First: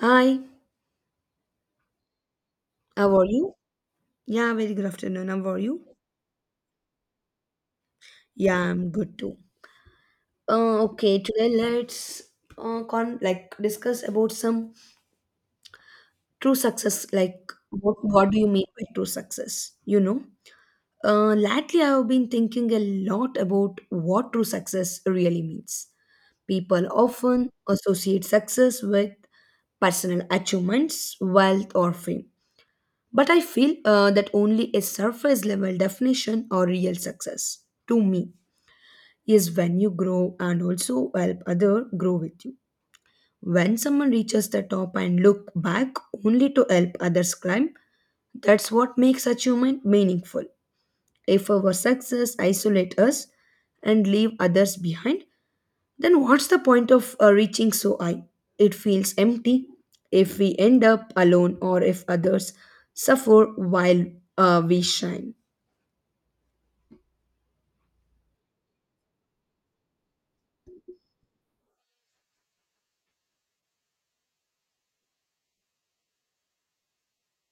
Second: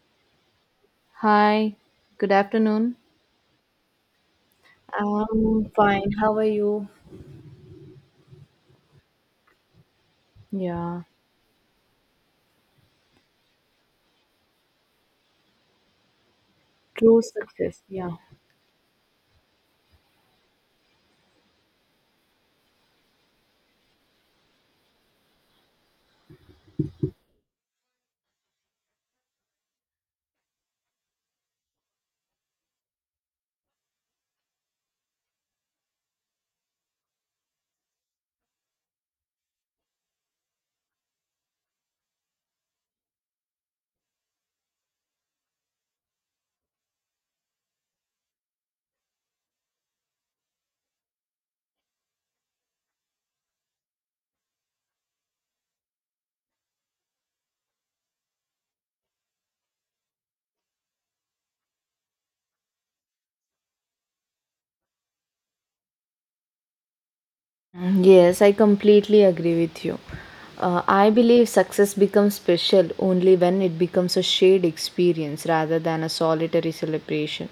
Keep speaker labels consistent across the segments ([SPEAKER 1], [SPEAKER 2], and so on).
[SPEAKER 1] Hi,
[SPEAKER 2] Hi, good afternoon.
[SPEAKER 1] how are you? Yeah, very good afternoon. How are
[SPEAKER 2] I'm
[SPEAKER 1] you?
[SPEAKER 2] fine. How are you?
[SPEAKER 1] Yeah, I'm good too.
[SPEAKER 2] Yeah,
[SPEAKER 1] Okay, today let's con like discuss about some true success.
[SPEAKER 2] true
[SPEAKER 1] Like,
[SPEAKER 2] success.
[SPEAKER 1] what
[SPEAKER 2] Yeah.
[SPEAKER 1] what do you mean by true success? Lately I have been thinking a lot about what true success really means. People often associate success with personal achievements, wealth, or fame. But I feel that only a surface level definition or real success to me. Is when you grow and also help other grow with you. When someone reaches the top and look back only to help others climb, that's what makes achievement meaningful. If our success isolate us and leave others behind, then what's the point of reaching so high? It feels empty if we end up alone or if others suffer while we shine.
[SPEAKER 2] Mm, yes, I completely agree with you. I believe success becomes special only when it becomes a shared experience rather than a solitary celebration.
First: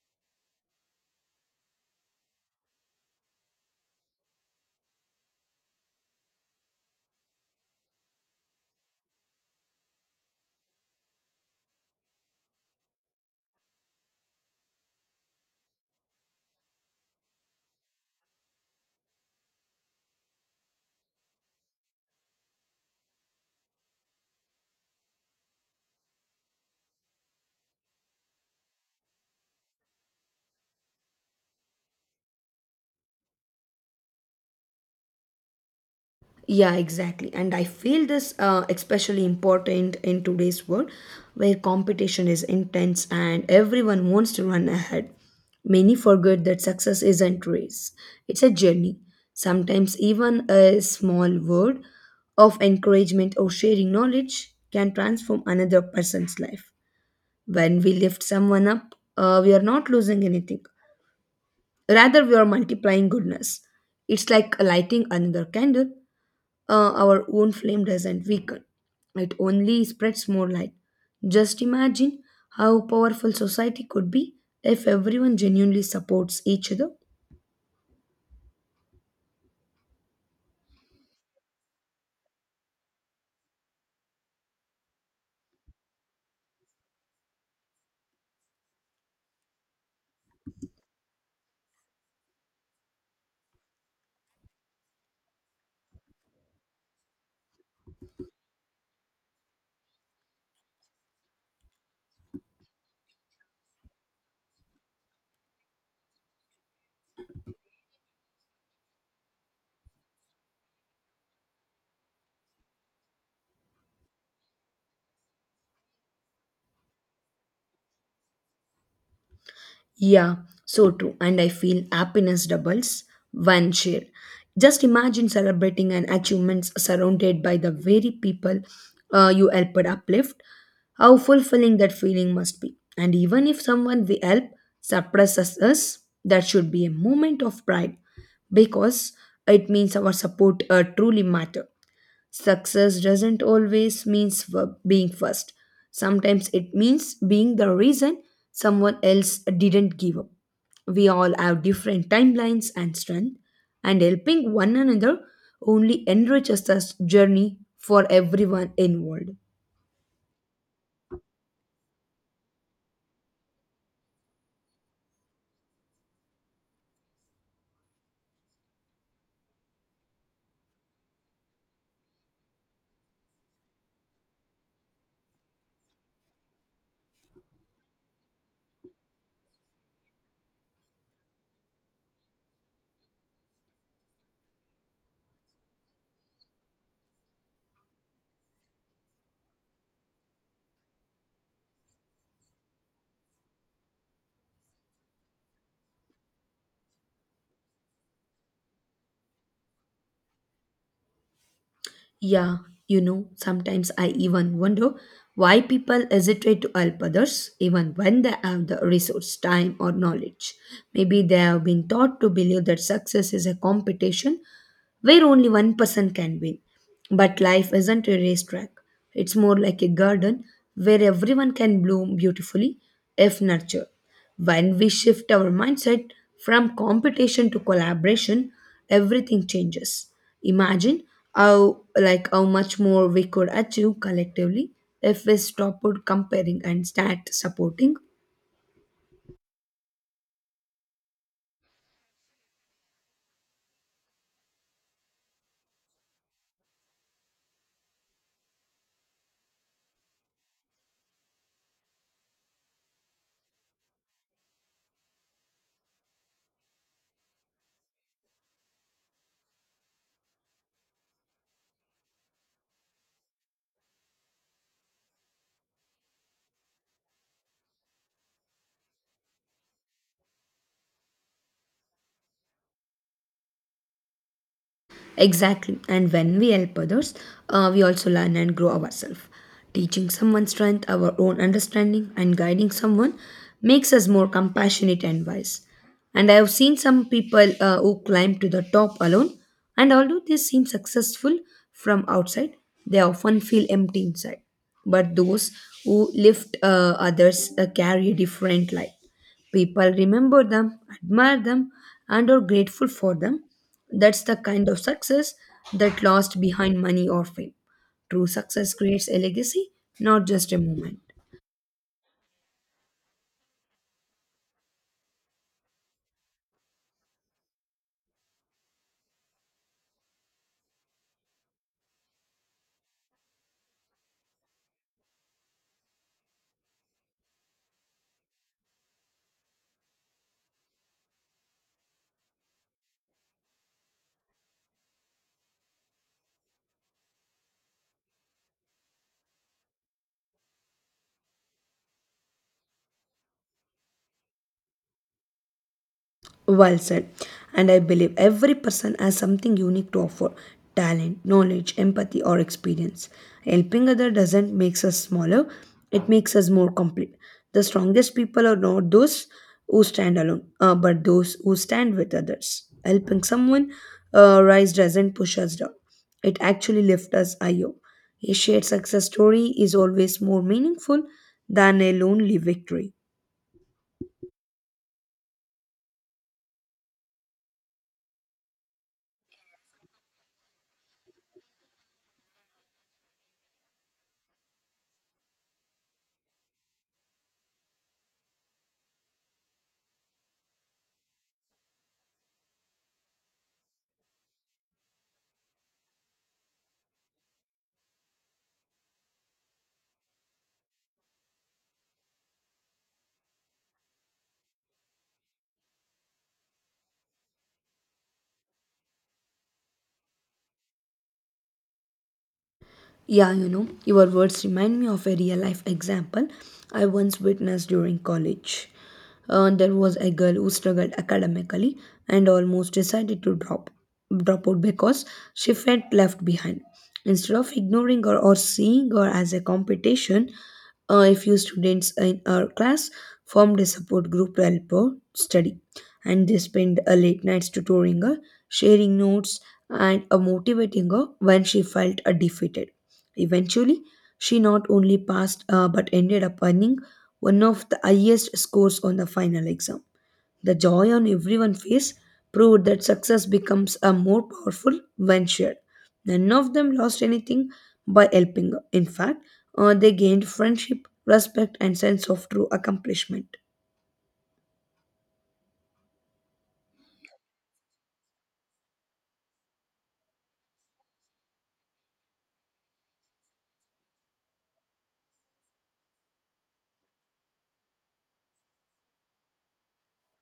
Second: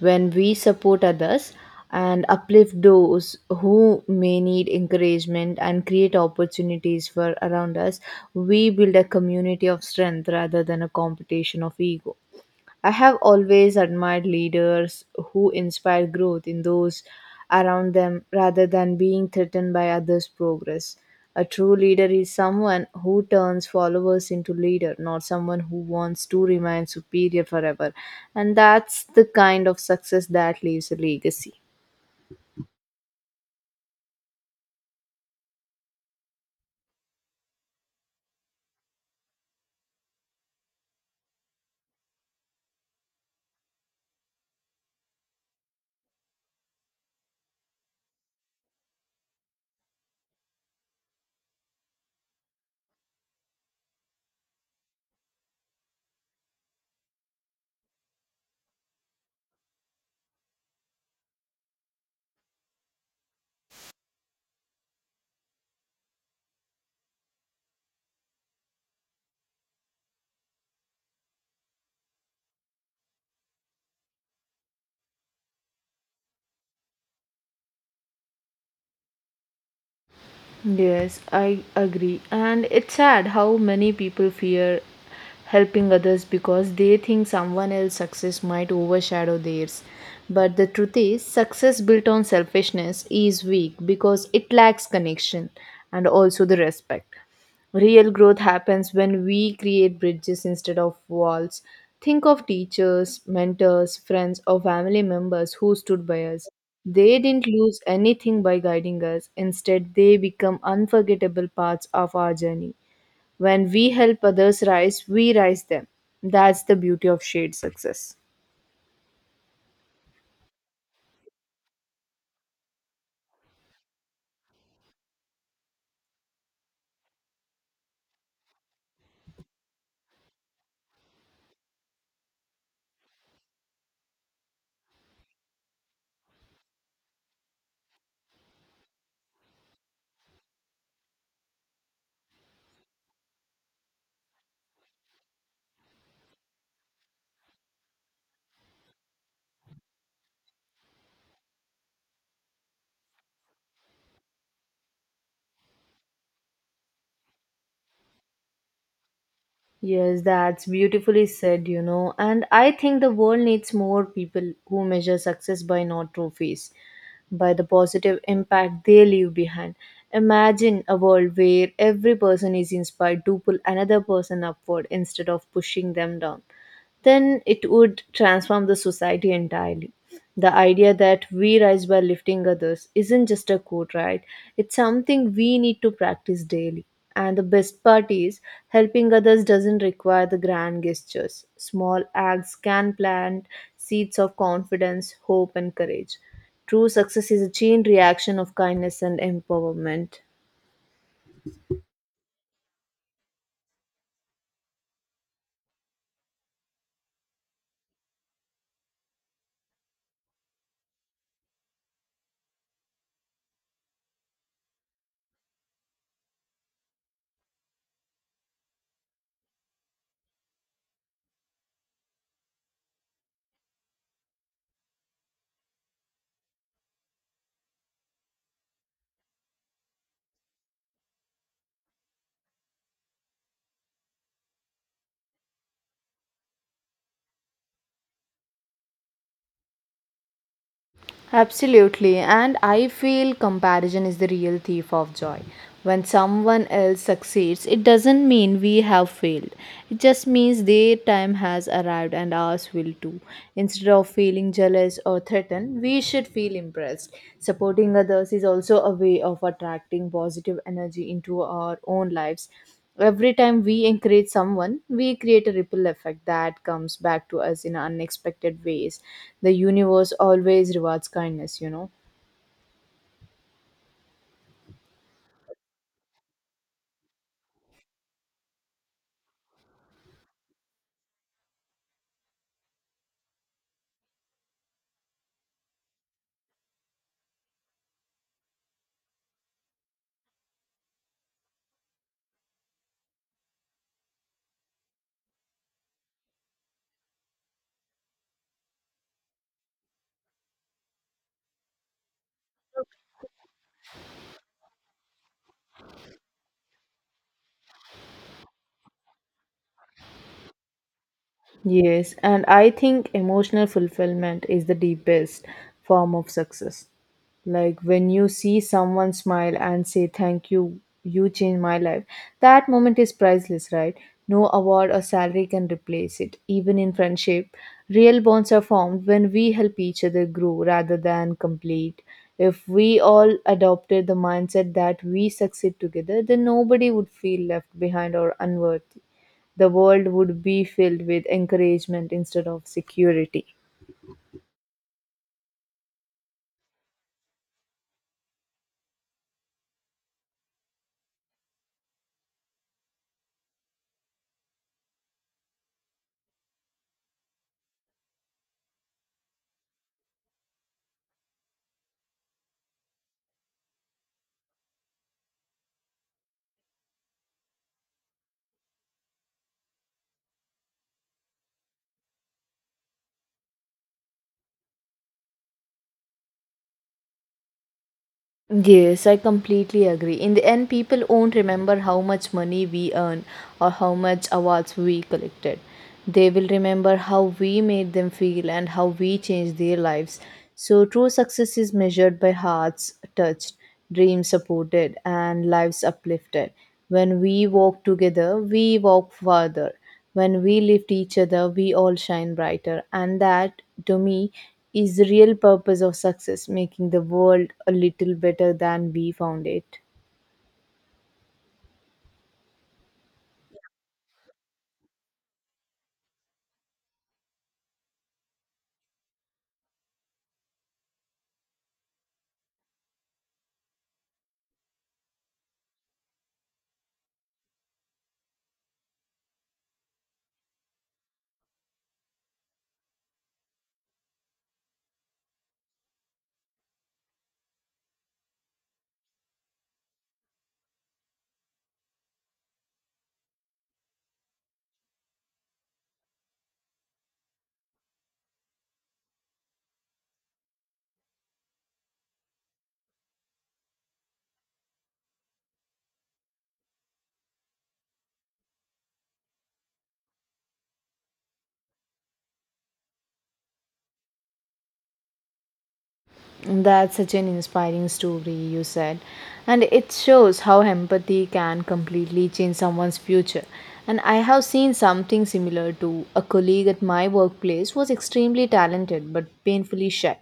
[SPEAKER 2] When we support others and uplift those who may need encouragement and create opportunities for around us, we build a community of strength rather than a competition of ego. I have always admired leaders who inspire growth in those around them rather than being threatened by others' progress. A true leader is someone who turns followers into leader, not someone who wants to remain superior forever. And that's the kind of success that leaves a legacy.
[SPEAKER 1] Yeah, exactly. And I feel this especially important in today's world where competition is intense and everyone wants to run ahead. Many forget that success isn't race. It's a journey. Sometimes even a small word of encouragement or sharing knowledge can transform another person's life. When we lift someone up, we are not losing anything. Rather, we are multiplying goodness. It's like lighting another candle. Our own flame doesn't weaken, it only spreads more light. Just imagine how powerful society could be if everyone genuinely supports each other.
[SPEAKER 2] Yes, I agree. And it's sad how many people fear helping others because they think someone else's success might overshadow theirs. But the truth is, success built on selfishness is weak because it lacks connection and also the respect. Real growth happens when we create bridges instead of walls. Think of teachers, mentors, friends, or family members who stood by us. They didn't lose anything by guiding us. Instead, they become unforgettable parts of our journey. When we help others rise, we rise them. That's the beauty of shared success.
[SPEAKER 1] Yeah, so true. And I feel happiness doubles when shared. Just imagine celebrating an achievements surrounded by the very people you helped uplift. How fulfilling that feeling must be. And even if someone we help suppresses us, that should be a moment of pride because it means our support truly matter. Success doesn't always mean being first. Sometimes it means being the reason someone else didn't give up. We all have different timelines and strength, and helping one another only enriches this journey for everyone involved.
[SPEAKER 2] Yes, that's beautifully said, you know. And I think the world needs more people who measure success by not trophies, by the positive impact they leave behind. Imagine a world where every person is inspired to pull another person upward instead of pushing them down, then it would transform the society entirely. The idea that we rise by lifting others isn't just a quote, right? It's something we need to practice daily. And the best part is, helping others doesn't require the grand gestures. Small acts can plant seeds of confidence, hope, and courage. True success is a chain reaction of kindness and empowerment.
[SPEAKER 1] Yeah, you know, sometimes I even wonder why people hesitate to help others even when they have the resource, time, or knowledge. Maybe they have been taught to believe that success is a competition where only one person can win. But life isn't a racetrack, it's more like a garden where everyone can bloom beautifully if nurtured. When we shift our mindset from competition to collaboration, everything changes. Imagine how much more we could achieve collectively if we stopped comparing and start supporting.
[SPEAKER 2] Absolutely, and I feel comparison is the real thief of joy. When someone else succeeds, it doesn't mean we have failed. It just means their time has arrived and ours will too. Instead of feeling jealous or threatened, we should feel impressed. Supporting others is also a way of attracting positive energy into our own lives. Every time we encourage someone, we create a ripple effect that comes back to us in unexpected ways. The universe always rewards kindness, you know.
[SPEAKER 1] Exactly. And when we help others, we also learn and grow ourselves. Teaching someone strength, our own understanding, and guiding someone makes us more compassionate and wise. And I have seen some people who climb to the top alone, and although they seem successful from outside, they often feel empty inside. But those who lift others carry a different light. People remember them, admire them, and are grateful for them. That's the kind of success that lasts behind money or fame. True success creates a legacy, not just a moment.
[SPEAKER 2] Yes, and I think emotional fulfillment is the deepest form of success. Like when you see someone smile and say, "Thank you, you changed my life," that moment is priceless, right? No award or salary can replace it. Even in friendship, real bonds are formed when we help each other grow rather than complete. If we all adopted the mindset that we succeed together, then nobody would feel left behind or unworthy. The world would be filled with encouragement instead of security.
[SPEAKER 1] Well said. And I believe every person has something unique to offer talent, knowledge, empathy, or experience. Helping others doesn't make us smaller, it makes us more complete. The strongest people are not those who stand alone, but those who stand with others. Helping someone rise doesn't push us down, it actually lifts us higher. A shared success story is always more meaningful than a lonely victory.
[SPEAKER 2] Yes, I completely agree. In the end, people won't remember how much money we earn or how much awards we collected. They will remember how we made them feel and how we changed their lives. So, true success is measured by hearts touched, dreams supported, and lives uplifted. When we walk together, we walk further. When we lift each other, we all shine brighter. And that, to me, is the real purpose of success, making the world a little better than we found it.
[SPEAKER 1] Yeah, you know, your words remind me of a real life example I once witnessed during college. There was a girl who struggled academically and almost decided to drop out because she felt left behind. Instead of ignoring her or seeing her as a competition, a few students in our class formed a support group to help her study, and they spent late nights tutoring her, sharing notes, and motivating her when she felt defeated. Eventually, she not only passed but ended up earning one of the highest scores on the final exam. The joy on everyone's face proved that success becomes a more powerful when shared. None of them lost anything by helping her. In fact, they gained friendship, respect, and sense of true accomplishment.
[SPEAKER 2] That's such an inspiring story, you said. And it shows how empathy can completely change someone's future. And I have seen something similar. To a colleague at my workplace was extremely talented but painfully shy.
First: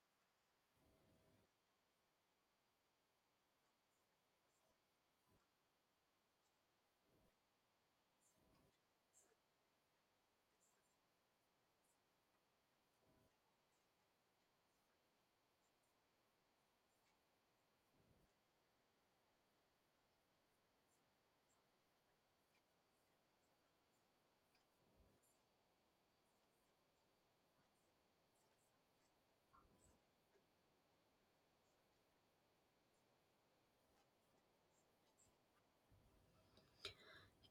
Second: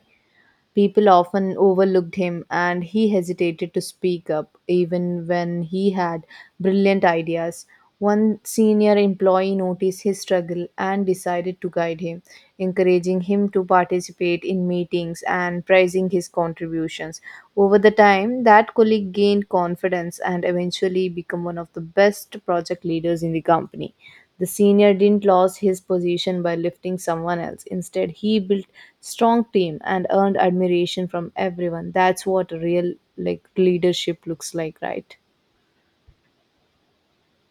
[SPEAKER 2] People often overlooked him, and he hesitated to speak up even when he had brilliant ideas. One senior employee noticed his struggle and decided to guide him, encouraging him to participate in meetings and praising his contributions. Over the time, that colleague gained confidence and eventually became one of the best project leaders in the company. The senior didn't lose his position by lifting someone else. Instead, he built strong team and earned admiration from everyone. That's what real like leadership looks like, right?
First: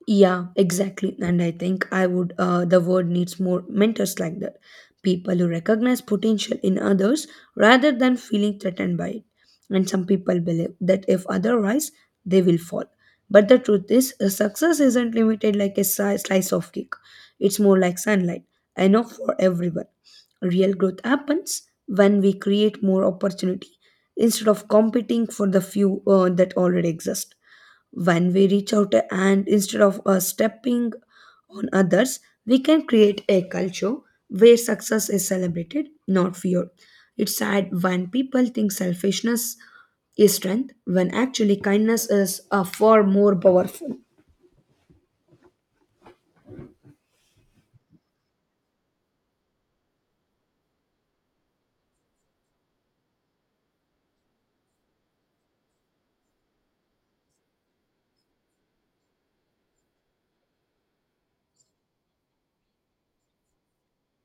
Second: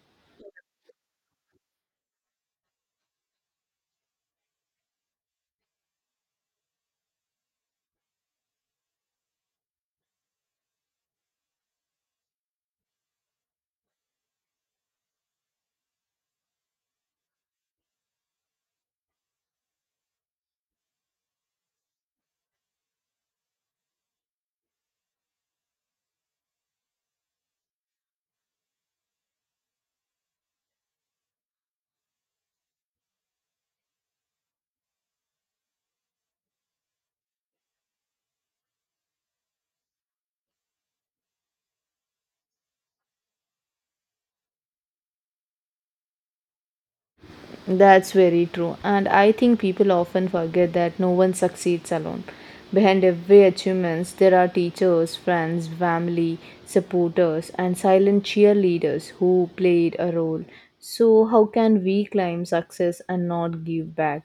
[SPEAKER 1] Yeah, exactly. And I think the world needs more mentors like that. People who recognize potential in others rather than feeling threatened by it. And some people believe that if otherwise, they will fall. But the truth is, success isn't limited like a slice of cake, it's more like sunlight, enough for everyone. Real growth happens when we create more opportunity instead of competing for the few that already exist. When we reach out and instead of stepping on others, we can create a culture where success is celebrated, not feared. It's sad when people think selfishness is strength, when actually kindness is far more powerful.
[SPEAKER 2] That's very true. And I think people often forget that no one succeeds alone. Behind every achievements, there are teachers, friends, family, supporters, and silent cheerleaders who played a role. So how can we claim success and not give back?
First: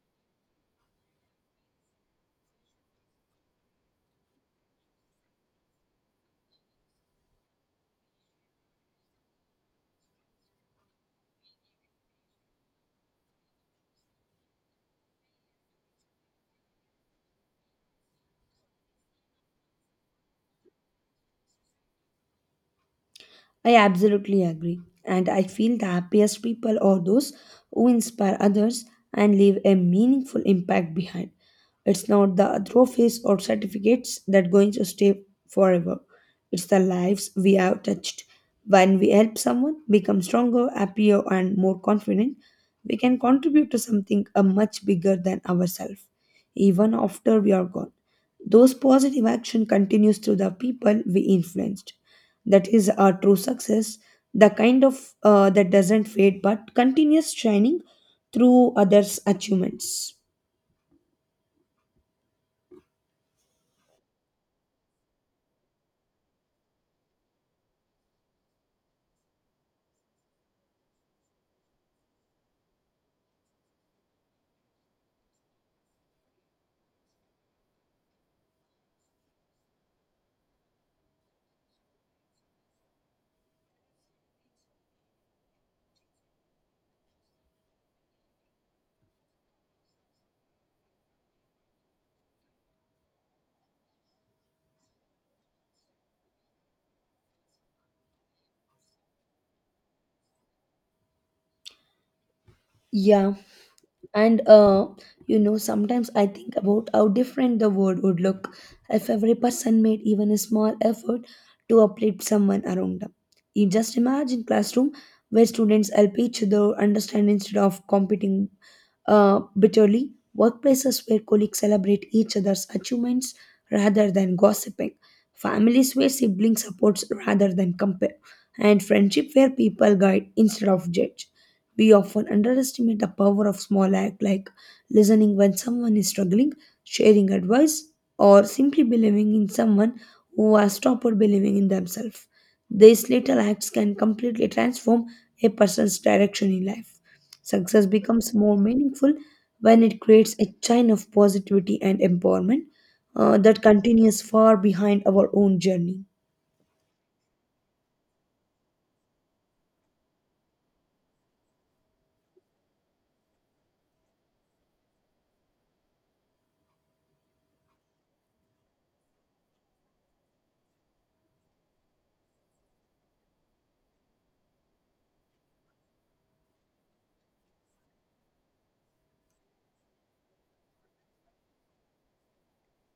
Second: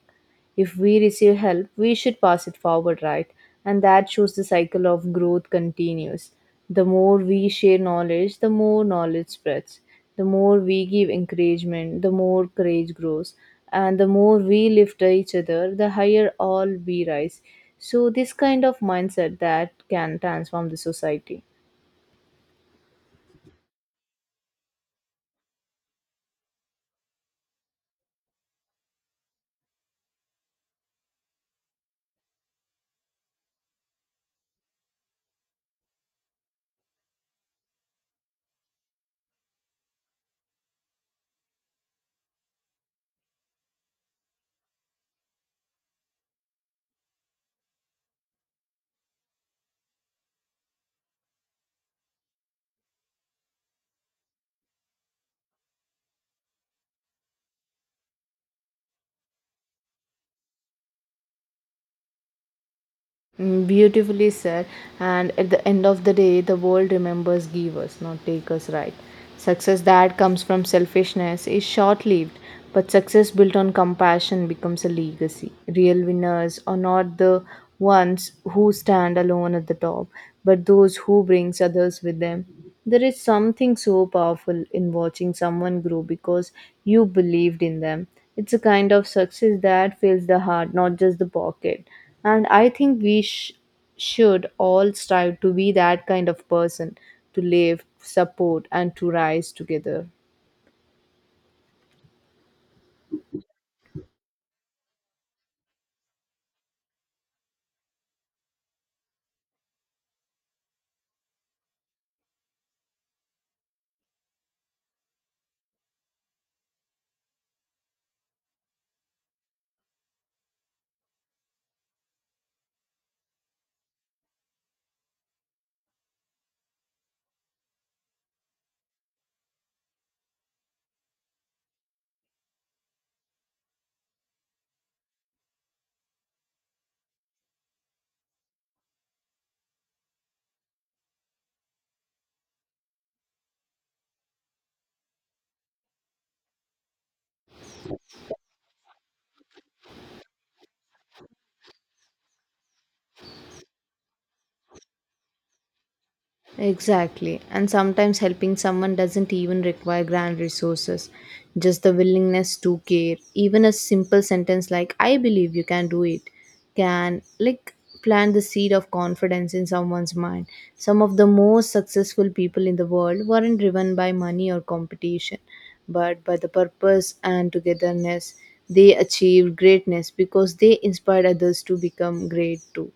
[SPEAKER 2] If we receive help, we should pass it forward, right? And that shows the cycle of growth continues. The more we share knowledge, the more knowledge spreads. The more we give encouragement, the more courage grows. And the more we lift each other, the higher all we rise. So, this kind of mindset that can transform the society.
[SPEAKER 1] I absolutely agree. And I feel the happiest people are those who inspire others and leave a meaningful impact behind. It's not the trophies or certificates that going to stay forever. It's the lives we have touched. When we help someone become stronger, happier, and more confident, we can contribute to something much bigger than ourselves, even after we are gone. Those positive action continues through the people we influenced, that is our true success, the kind of that doesn't fade but continues shining through others achievements.
[SPEAKER 2] Mm, beautifully said. And at the end of the day, the world remembers givers, not takers, right? Success that comes from selfishness is short lived, but success built on compassion becomes a legacy. Real winners are not the ones who stand alone at the top, but those who brings others with them. There is something so powerful in watching someone grow because you believed in them. It's a kind of success that fills the heart, not just the pocket. And I think we should all strive to be that kind of person, to live, support, and to rise together.
[SPEAKER 1] Yeah. And you know, sometimes I think about how different the world would look if every person made even a small effort to uplift someone around them. You just imagine classroom where students help each other understand instead of competing bitterly, workplaces where colleagues celebrate each other's achievements rather than gossiping, families where siblings support rather than compare, and friendship where people guide instead of judge. We often underestimate the power of small acts like listening when someone is struggling, sharing advice, or simply believing in someone who has stopped believing in themselves. These little acts can completely transform a person's direction in life. Success becomes more meaningful when it creates a chain of positivity and empowerment that continues far behind our own journey.
[SPEAKER 2] Exactly. And sometimes helping someone doesn't even require grand resources, just the willingness to care. Even a simple sentence like, "I believe you can do it," can like plant the seed of confidence in someone's mind. Some of the most successful people in the world weren't driven by money or competition, but by the purpose and togetherness. They achieved greatness because they inspired others to become great too.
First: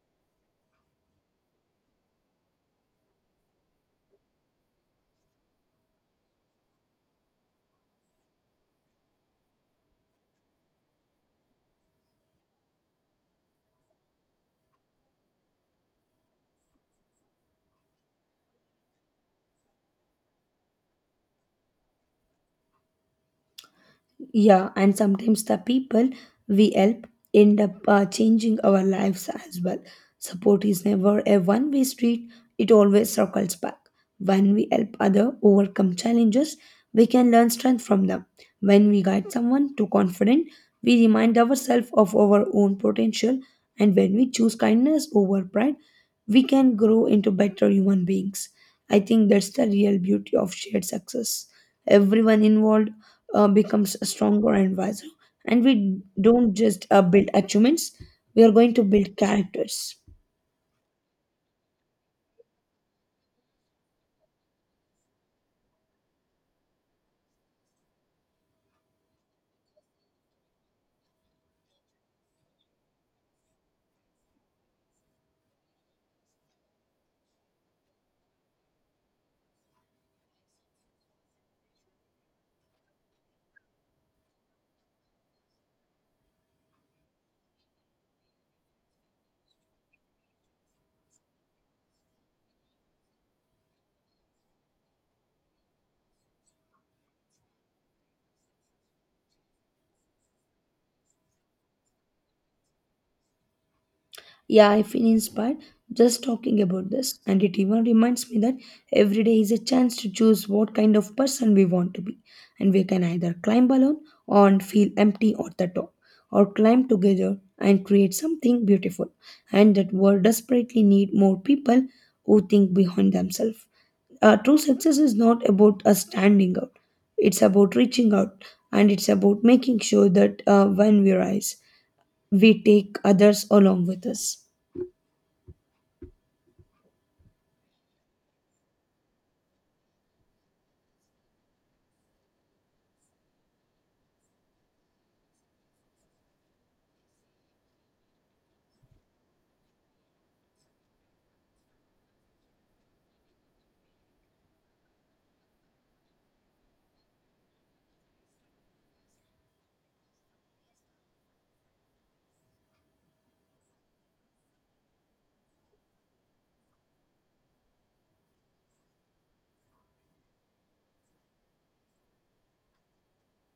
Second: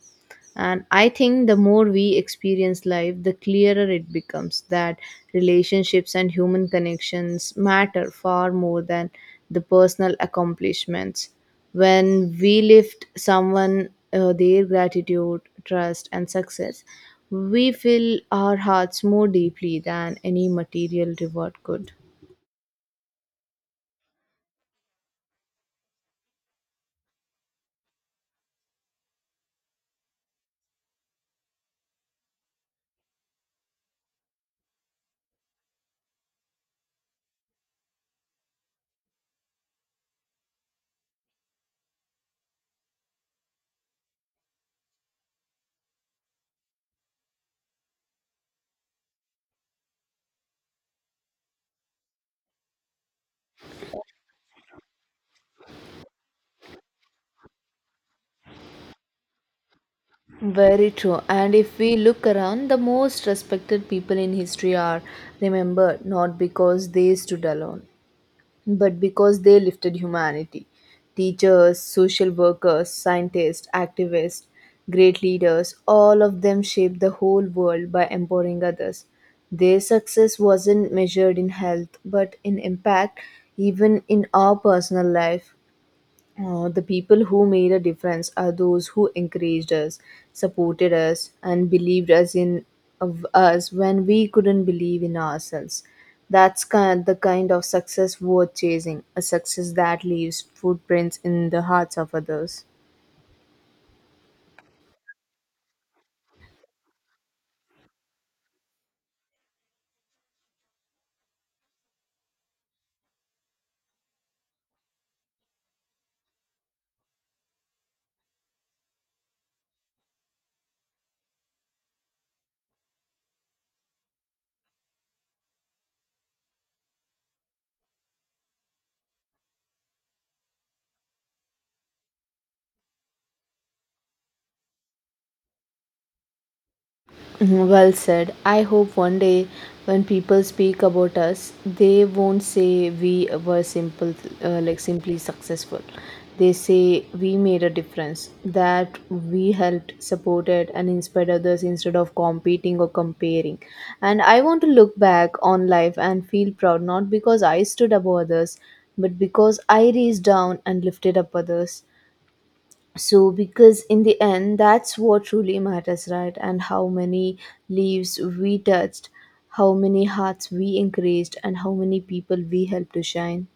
[SPEAKER 2] And I think the more we experience life, the clearer it becomes that relationships and human connections matter far more than the personal accomplishments. When we lift someone, their gratitude, trust, and success, we fill our hearts more deeply than any material reward could.
[SPEAKER 1] Yeah, and sometimes the people we help end up changing our lives as well. Support is never a one-way street; it always circles back. When we help other overcome challenges, we can learn strength from them. When we guide someone too confident, we remind ourselves of our own potential. And when we choose kindness over pride, we can grow into better human beings. I think that's the real beauty of shared success. Everyone involved becomes stronger and wiser. And we don't just build achievements, we are going to build characters.
[SPEAKER 2] Very true. And if we look around, the most respected people in history are remembered not because they stood alone, but because they lifted humanity. Teachers, social workers, scientists, activists, great leaders, all of them shaped the whole world by empowering others. Their success wasn't measured in health, but in impact, even in our personal life. The people who made a difference are those who encouraged us, supported us, and believed us in of us when we couldn't believe in ourselves. That's kind the kind of success worth chasing, a success that leaves footprints in the hearts of others.
[SPEAKER 1] Yeah, I feel inspired just talking about this. And it even reminds me that every day is a chance to choose what kind of person we want to be. And we can either climb alone and feel empty at the top, or climb together and create something beautiful. And that world desperately need more people who think beyond themselves. True success is not about us standing out, it's about reaching out, and it's about making sure that when we rise, we take others along with us.
[SPEAKER 2] Mhm, well said. I hope one day when people speak about us, they won't say we were simple, like simply successful. They say we made a difference, that we helped, supported, and inspired others instead of competing or comparing. And I want to look back on life and feel proud, not because I stood above others, but because I reached down and lifted up others, so because in the end that's what truly matters, right? And how many leaves we touched, how many hearts we encouraged, and how many people we helped to shine.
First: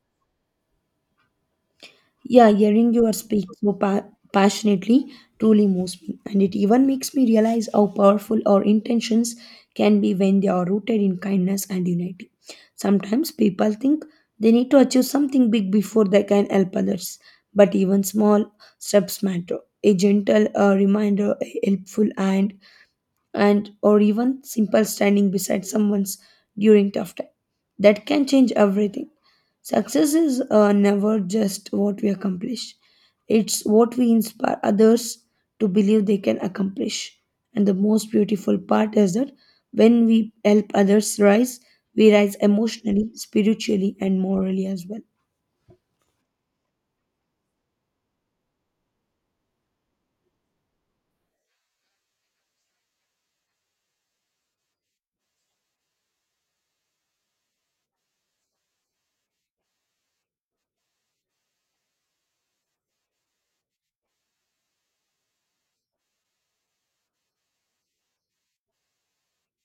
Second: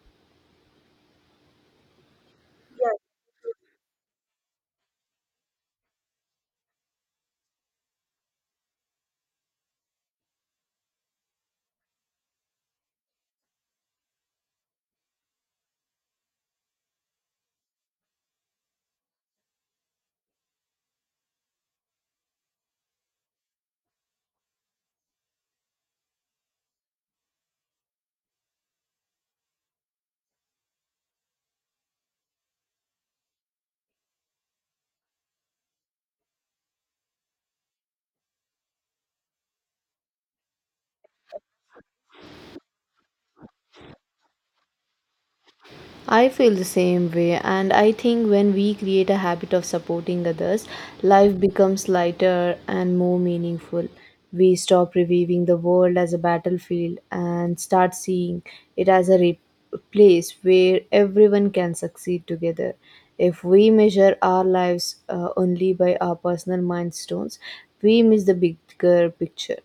[SPEAKER 1] Yeah, hearing you speak so passionately truly moves me, and it even makes me realize how powerful our intentions can be when they are rooted in kindness and unity. Sometimes people think they need to achieve something big before they can help others, but even small steps matter. A gentle reminder, a helpful hand, and or even simple standing beside someone's during tough time, that can change everything. Success is never just what we accomplish, it's what we inspire others to believe they can accomplish. And the most beautiful part is that when we help others rise, we rise emotionally, spiritually, and morally as well.
[SPEAKER 2] I feel the same way, and I think when we create a habit of supporting others, life becomes lighter and more meaningful. We stop reviewing the world as a battlefield and start seeing it as a place where everyone can succeed together. If we measure our lives only by our personal milestones, we miss the bigger picture.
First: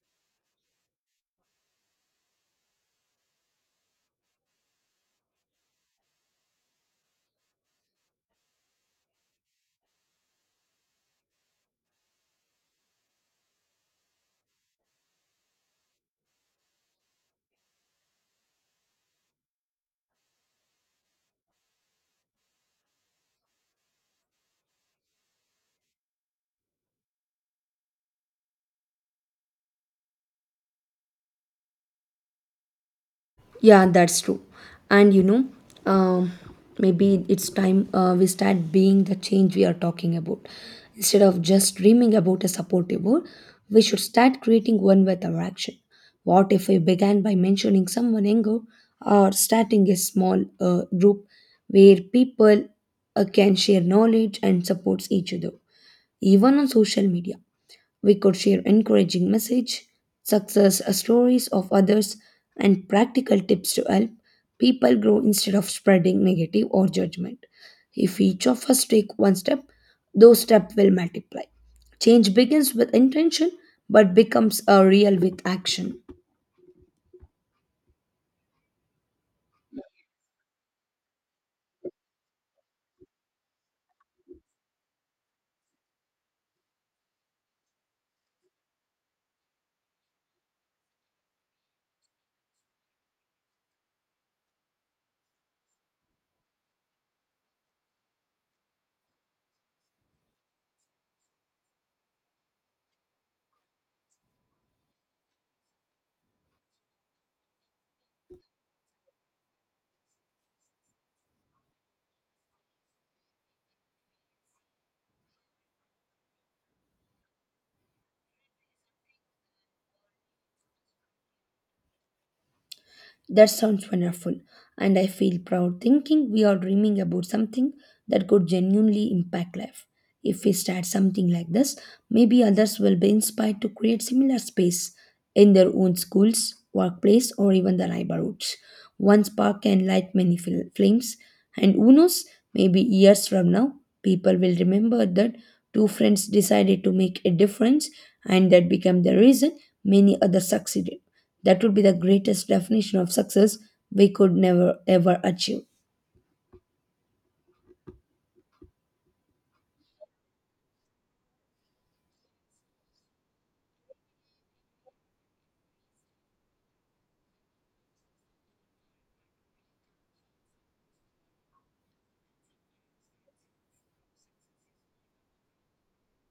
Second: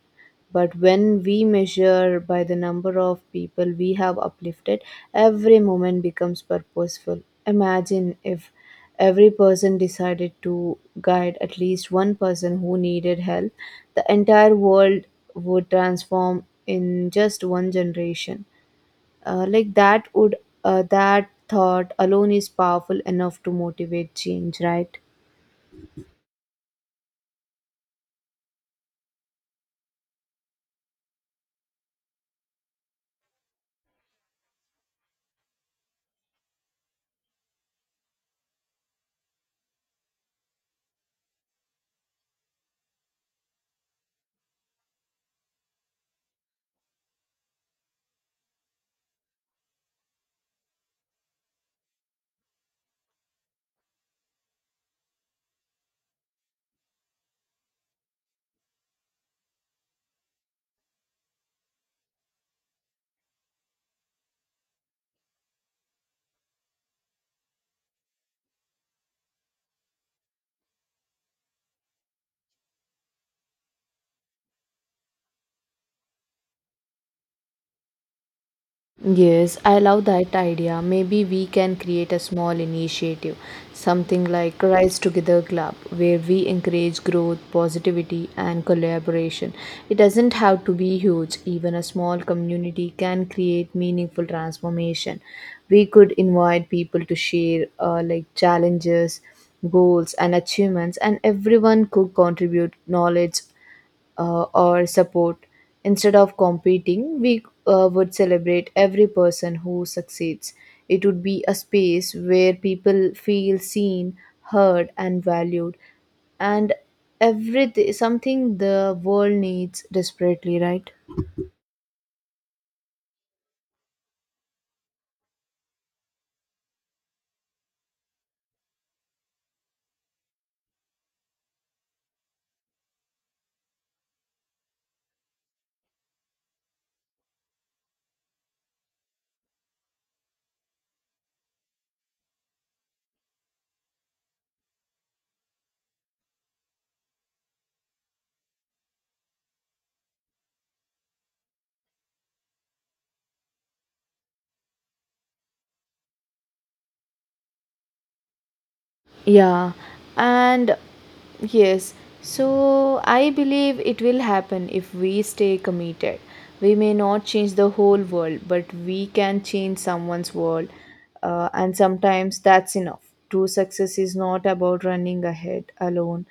[SPEAKER 2] But when we measure by the number of people we have uplifted, every moment becomes purposeful. Imagine if every person decided to guide at least one person who needed help, the entire world would transform in just one generation. Uh, like that would that thought alone is powerful enough to motivate change, right?
[SPEAKER 1] Yeah, that's true. And you know, um, maybe it's time we start being the change we are talking about. Instead of just dreaming about a supportive world, we should start creating one with our action. What if we began by mentioning someone younger or starting a small group where people can share knowledge and supports each other, even on social media? We could share encouraging message, success stories of others, and practical tips to help people grow instead of spreading negative or judgment. If each of us take one step, those steps will multiply. Change begins with intention but becomes a real with action.
[SPEAKER 2] Yes, I love that idea. Maybe we can create a small initiative, something like Rise Together Club, where we encourage growth, positivity, and collaboration. It doesn't have to be huge, even a small community can create meaningful transformation. We could invite people to share like challenges, goals, and achievements, and everyone could contribute knowledge or support. Instead of competing, we would celebrate every person who succeeds. It would be a space where people feel seen, heard, and valued. And everything, something the world needs desperately, right?
[SPEAKER 1] That sounds wonderful, and I feel proud thinking we are dreaming about something that could genuinely impact life. If we start something like this, maybe others will be inspired to create similar space in their own schools, workplace, or even the neighborhoods. One spark can light many flames, and who knows, maybe years from now, people will remember that two friends decided to make a difference and that became the reason many others succeeded. That would be the greatest definition of success we could never ever achieve.
[SPEAKER 2] Yeah, and yes, so I believe it will happen if we stay committed. We may not change the whole world, but we can change someone's world, and sometimes that's enough. True success is not about running ahead alone,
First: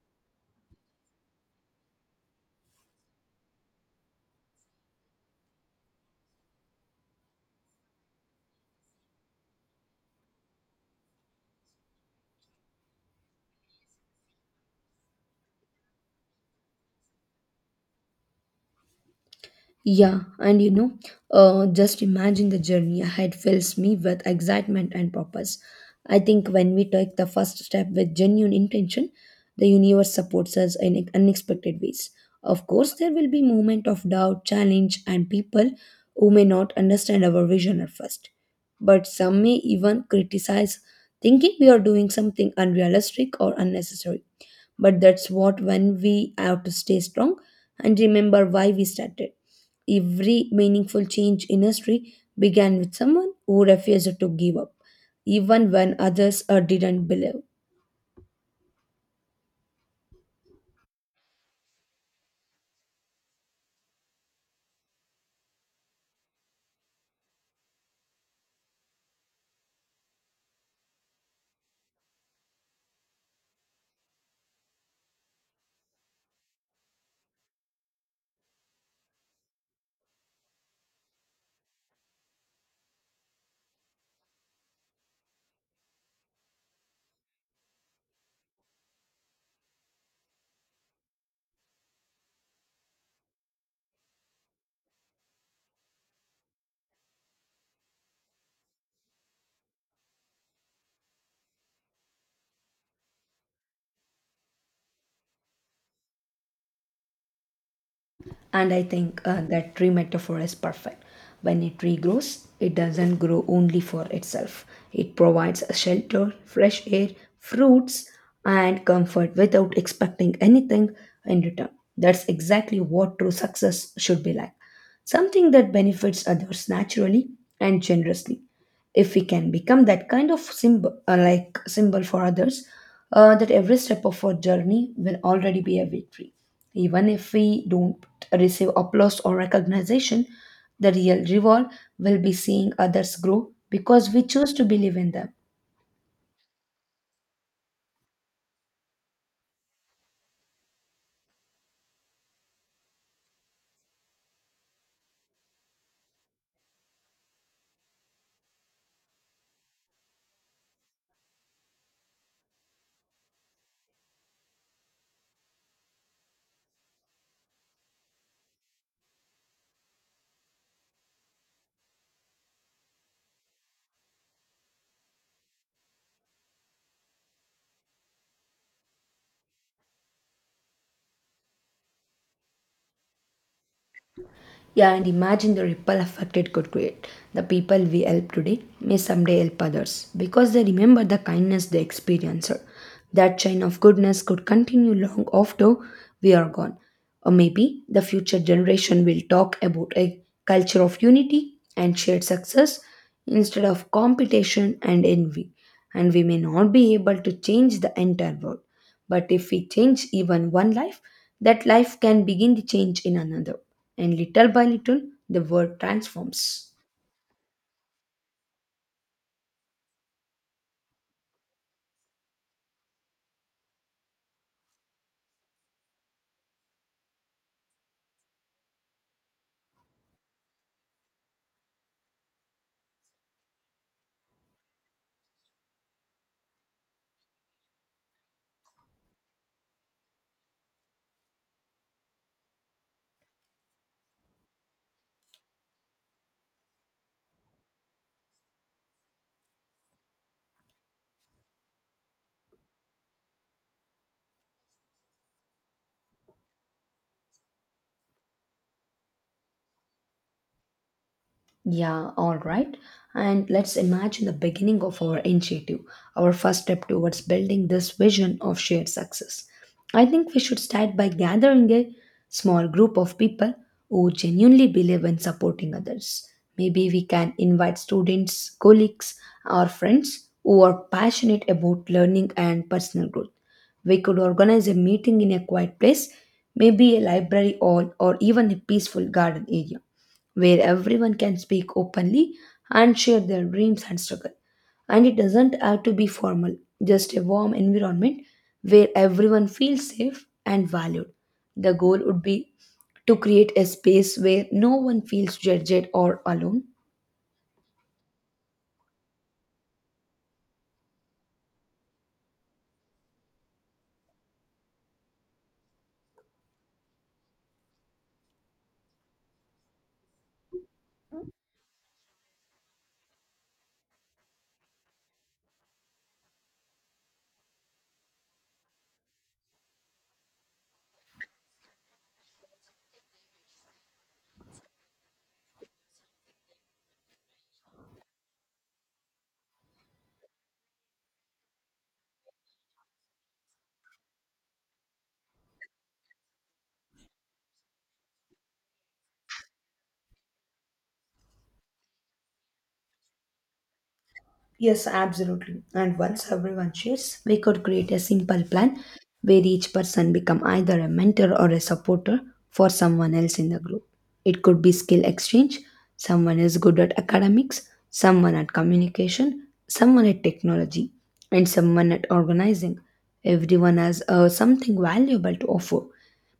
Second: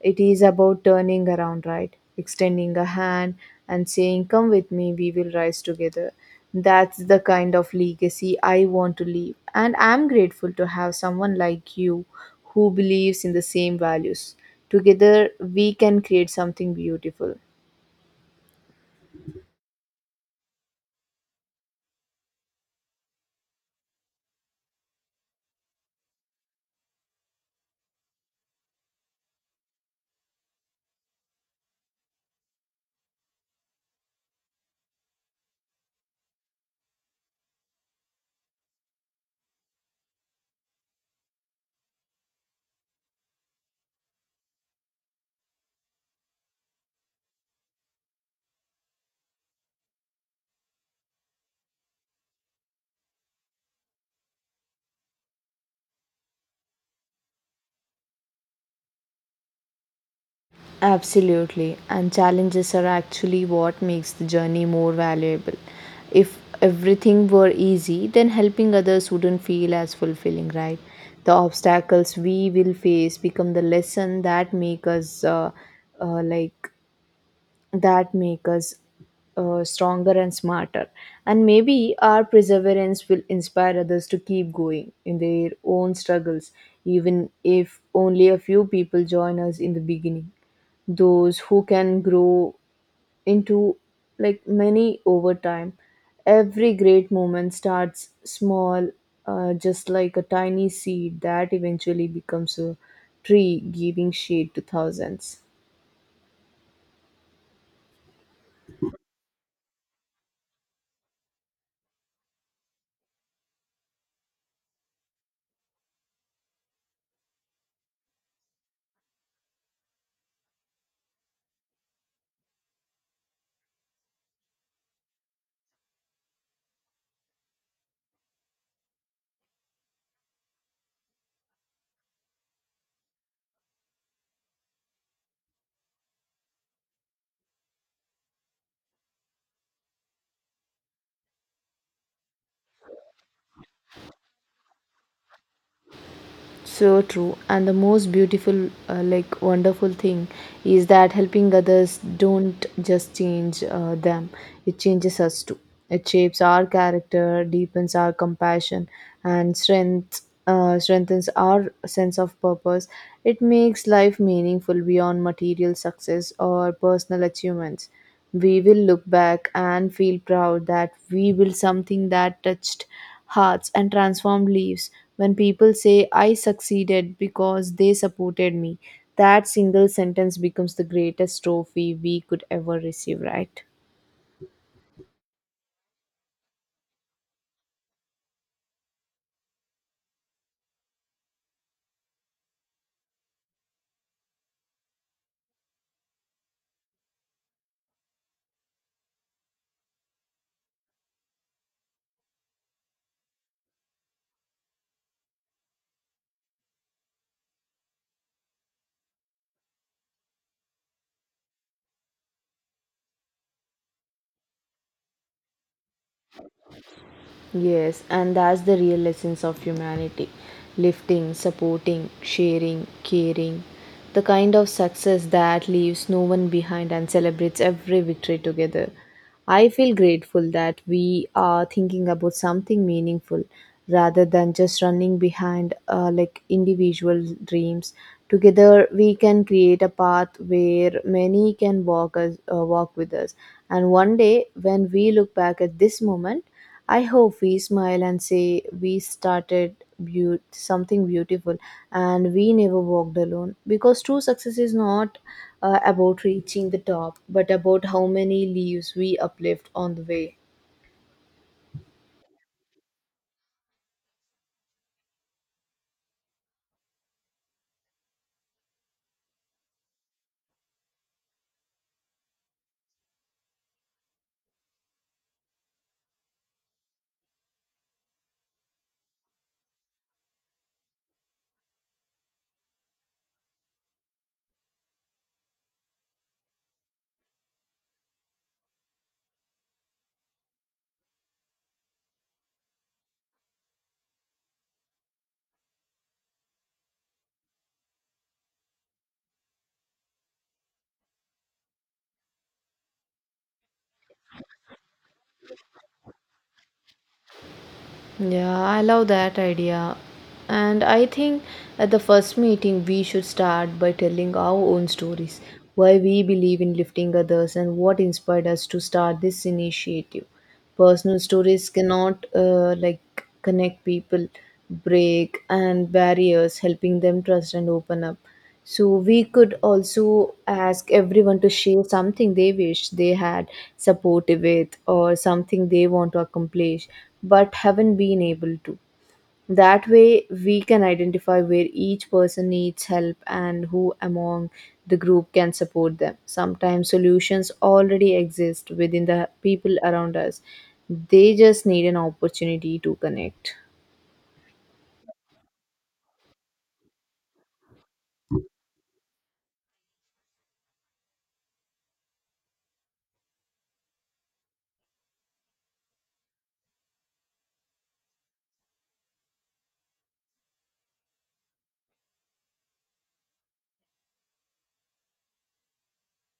[SPEAKER 2] it is about turning around, right? Extending a hand and saying, "Come with me, we will rise together." That's the kind of legacy I want to leave. And I'm grateful to have someone like you who believes in the same values. Together, we can create something beautiful.
[SPEAKER 1] Yeah, and just imagine the journey ahead fills me with excitement and purpose. I think when we take the first step with genuine intention, the universe supports us in unexpected ways. Of course, there will be moment of doubt, challenge, and people who may not understand our vision at first. But some may even criticize, thinking we are doing something unrealistic or unnecessary. But that's what when we have to stay strong and remember why we started. Every meaningful change in history began with someone who refused to give up, even when others didn't believe.
[SPEAKER 2] Absolutely, and challenges are actually what makes the journey more valuable. If everything were easy, then helping others wouldn't feel as fulfilling, right? The obstacles we will face become the lesson that make uh, like us stronger and smarter. And maybe our perseverance will inspire others to keep going in their own struggles, even if only a few people join us in the beginning, those who can grow into like many over time. Every great moment starts small, just like a tiny seed that eventually becomes a tree giving shade to thousands.
[SPEAKER 1] And I think that tree metaphor is perfect. When a tree grows, it doesn't grow only for itself, it provides a shelter, fresh air, fruits, and comfort without expecting anything in return. That's exactly what true success should be like something that benefits others naturally and generously. If we can become that kind of symbol, like symbol for others, that every step of our journey will already be a victory. Even if we don't receive applause or recognition, the real reward will be seeing others grow because we choose to believe in them.
[SPEAKER 2] So true. And the most beautiful, wonderful thing is that helping others don't just change them, it changes us too. It shapes our character, deepens our compassion, and strengthens our sense of purpose. It makes life meaningful beyond material success or personal achievements. We will look back and feel proud that we built something that touched hearts and transformed lives. When people say, "I succeeded because they supported me," that single sentence becomes the greatest trophy we could ever receive, right?
[SPEAKER 1] Yeah, and imagine the ripple effect it could create. The people we help today may someday help others because they remember the kindness they experienced. That chain of goodness could continue long after we are gone. Or maybe the future generation will talk about a culture of unity and shared success instead of competition and envy. And we may not be able to change the entire world, but if we change even one life, that life can begin the change in another. And little by little, the world transforms.
[SPEAKER 2] Yes, and that's the real essence of humanity: lifting, supporting, sharing, caring. The kind of success that leaves no one behind and celebrates every victory together. I feel grateful that we are thinking about something meaningful rather than just running behind individual dreams. Together, we can create a path where many can walk with us. And one day, when we look back at this moment, I hope we smile and say we started something beautiful and we never walked alone. Because true success is not about reaching the top, but about how many leaves we uplift on the way.
[SPEAKER 1] Yeah, all right. And let's imagine the beginning of our initiative, our first step towards building this vision of shared success. I think we should start by gathering a small group of people who genuinely believe in supporting others. Maybe we can invite students, colleagues, or friends who are passionate about learning and personal growth. We could organize a meeting in a quiet place, maybe a library hall, or even a peaceful garden area where everyone can speak openly and share their dreams and struggle. And it doesn't have to be formal, just a warm environment where everyone feels safe and valued. The goal would be to create a space where no one feels judged or alone.
[SPEAKER 2] Yeah, I love that idea. And I think at the first meeting, we should start by telling our own stories, why we believe in lifting others, and what inspired us to start this initiative. Personal stories cannot connect people, break and barriers, helping them trust and open up. So we could also ask everyone to share something they wish they had supported with, or something they want to accomplish but haven't been able to. That way we can identify where each person needs help and who among the group can support them. Sometimes solutions already exist within the people around us. They just need an opportunity to connect.
[SPEAKER 1] Yes, absolutely. And once everyone shares, we could create a simple plan where each person become either a mentor or a supporter for someone else in the group. It could be skill exchange, someone is good at academics, someone at communication, someone at technology, and someone at organizing. Everyone has something valuable to offer,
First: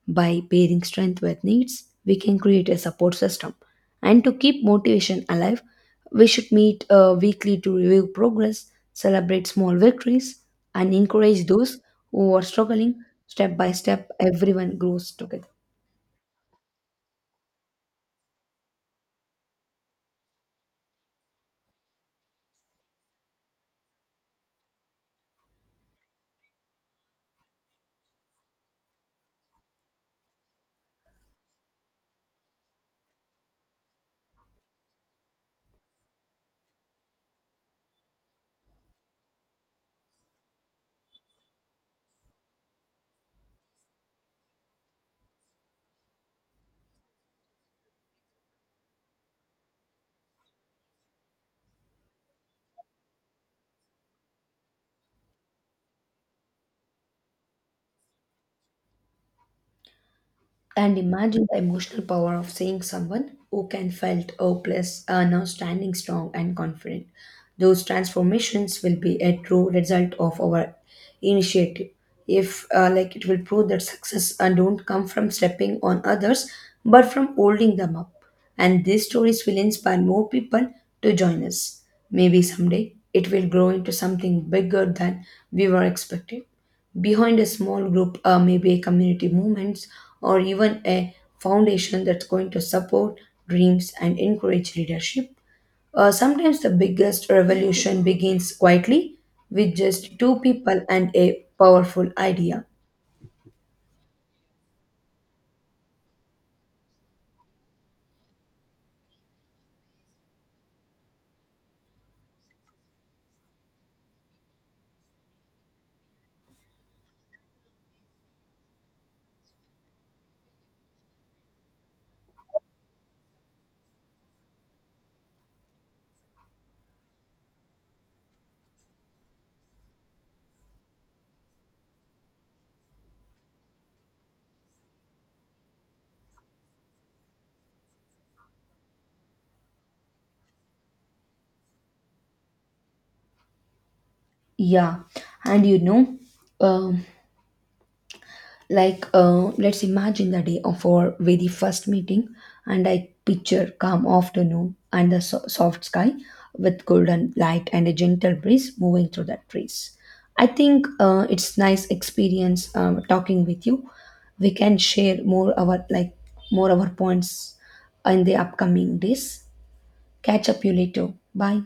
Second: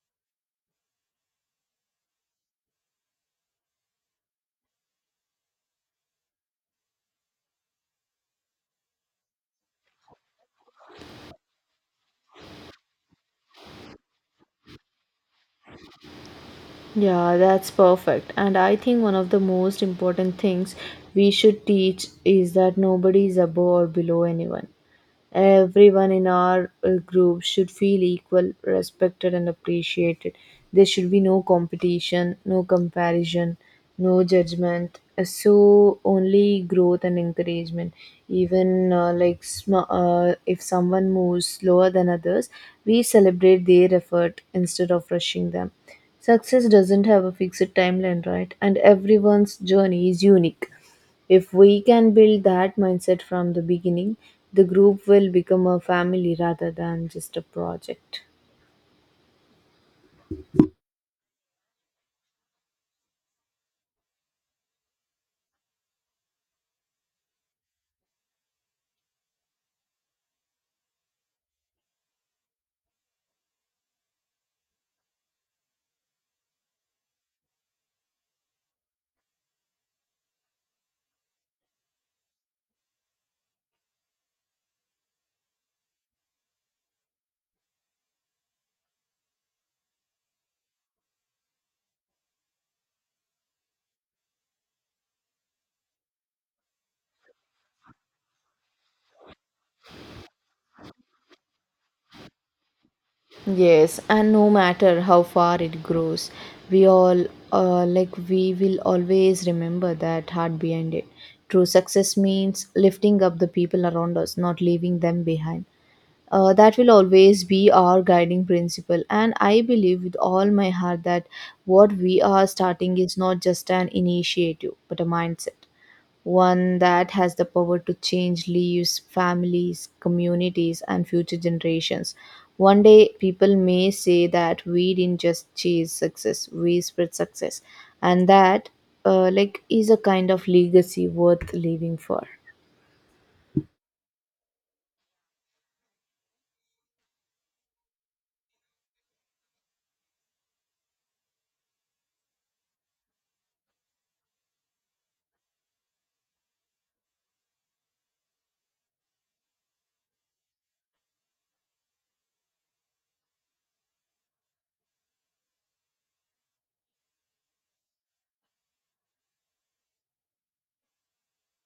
[SPEAKER 1] by pairing strength with needs, we can create a support system. And to keep motivation alive, we should meet weekly to review progress, celebrate small victories, and encourage those who are struggling. Step by step, everyone grows together.
[SPEAKER 2] Yeah, that's perfect. And I think one of the most important things we should teach is that nobody is above or below anyone. Everyone in our group should feel equal, respected, and appreciated. There should be no competition, no comparison, no judgment. So only growth and encouragement. Even if someone moves slower than others, we celebrate their effort instead of rushing them. Success doesn't have a fixed timeline, right? And everyone's journey is unique. If we can build that mindset from the beginning, the group will become a family rather than just a project.
[SPEAKER 1] And imagine the emotional power of seeing someone who can felt hopeless are now standing strong and confident. Those transformations will be a true result of our initiative. If it will prove that success don't come from stepping on others, but from holding them up. And these stories will inspire more people to join us. Maybe someday it will grow into something bigger than we were expecting behind a small group, maybe a community movements, or even a foundation that's going to support dreams and encourage leadership. Sometimes the biggest revolution begins quietly with just two people and a powerful idea.
[SPEAKER 2] Yes, and no matter how far it grows, we all we will always remember that heart behind it. True success means lifting up the people around us, not leaving them behind. That will always be our guiding principle, and I believe with all my heart that what we are starting is not just an initiative but a mindset, one that has the power to change lives, families, communities, and future generations. One day, people may say that we didn't just chase success, we spread success, and that is a kind of legacy worth living for.
[SPEAKER 1] Yeah, and um, let's imagine the day of our very first meeting, and I picture calm afternoon and the soft sky with golden light and a gentle breeze moving through the trees. I think it's nice experience talking with you. We can share more our points in the upcoming days. Catch up you later. Bye.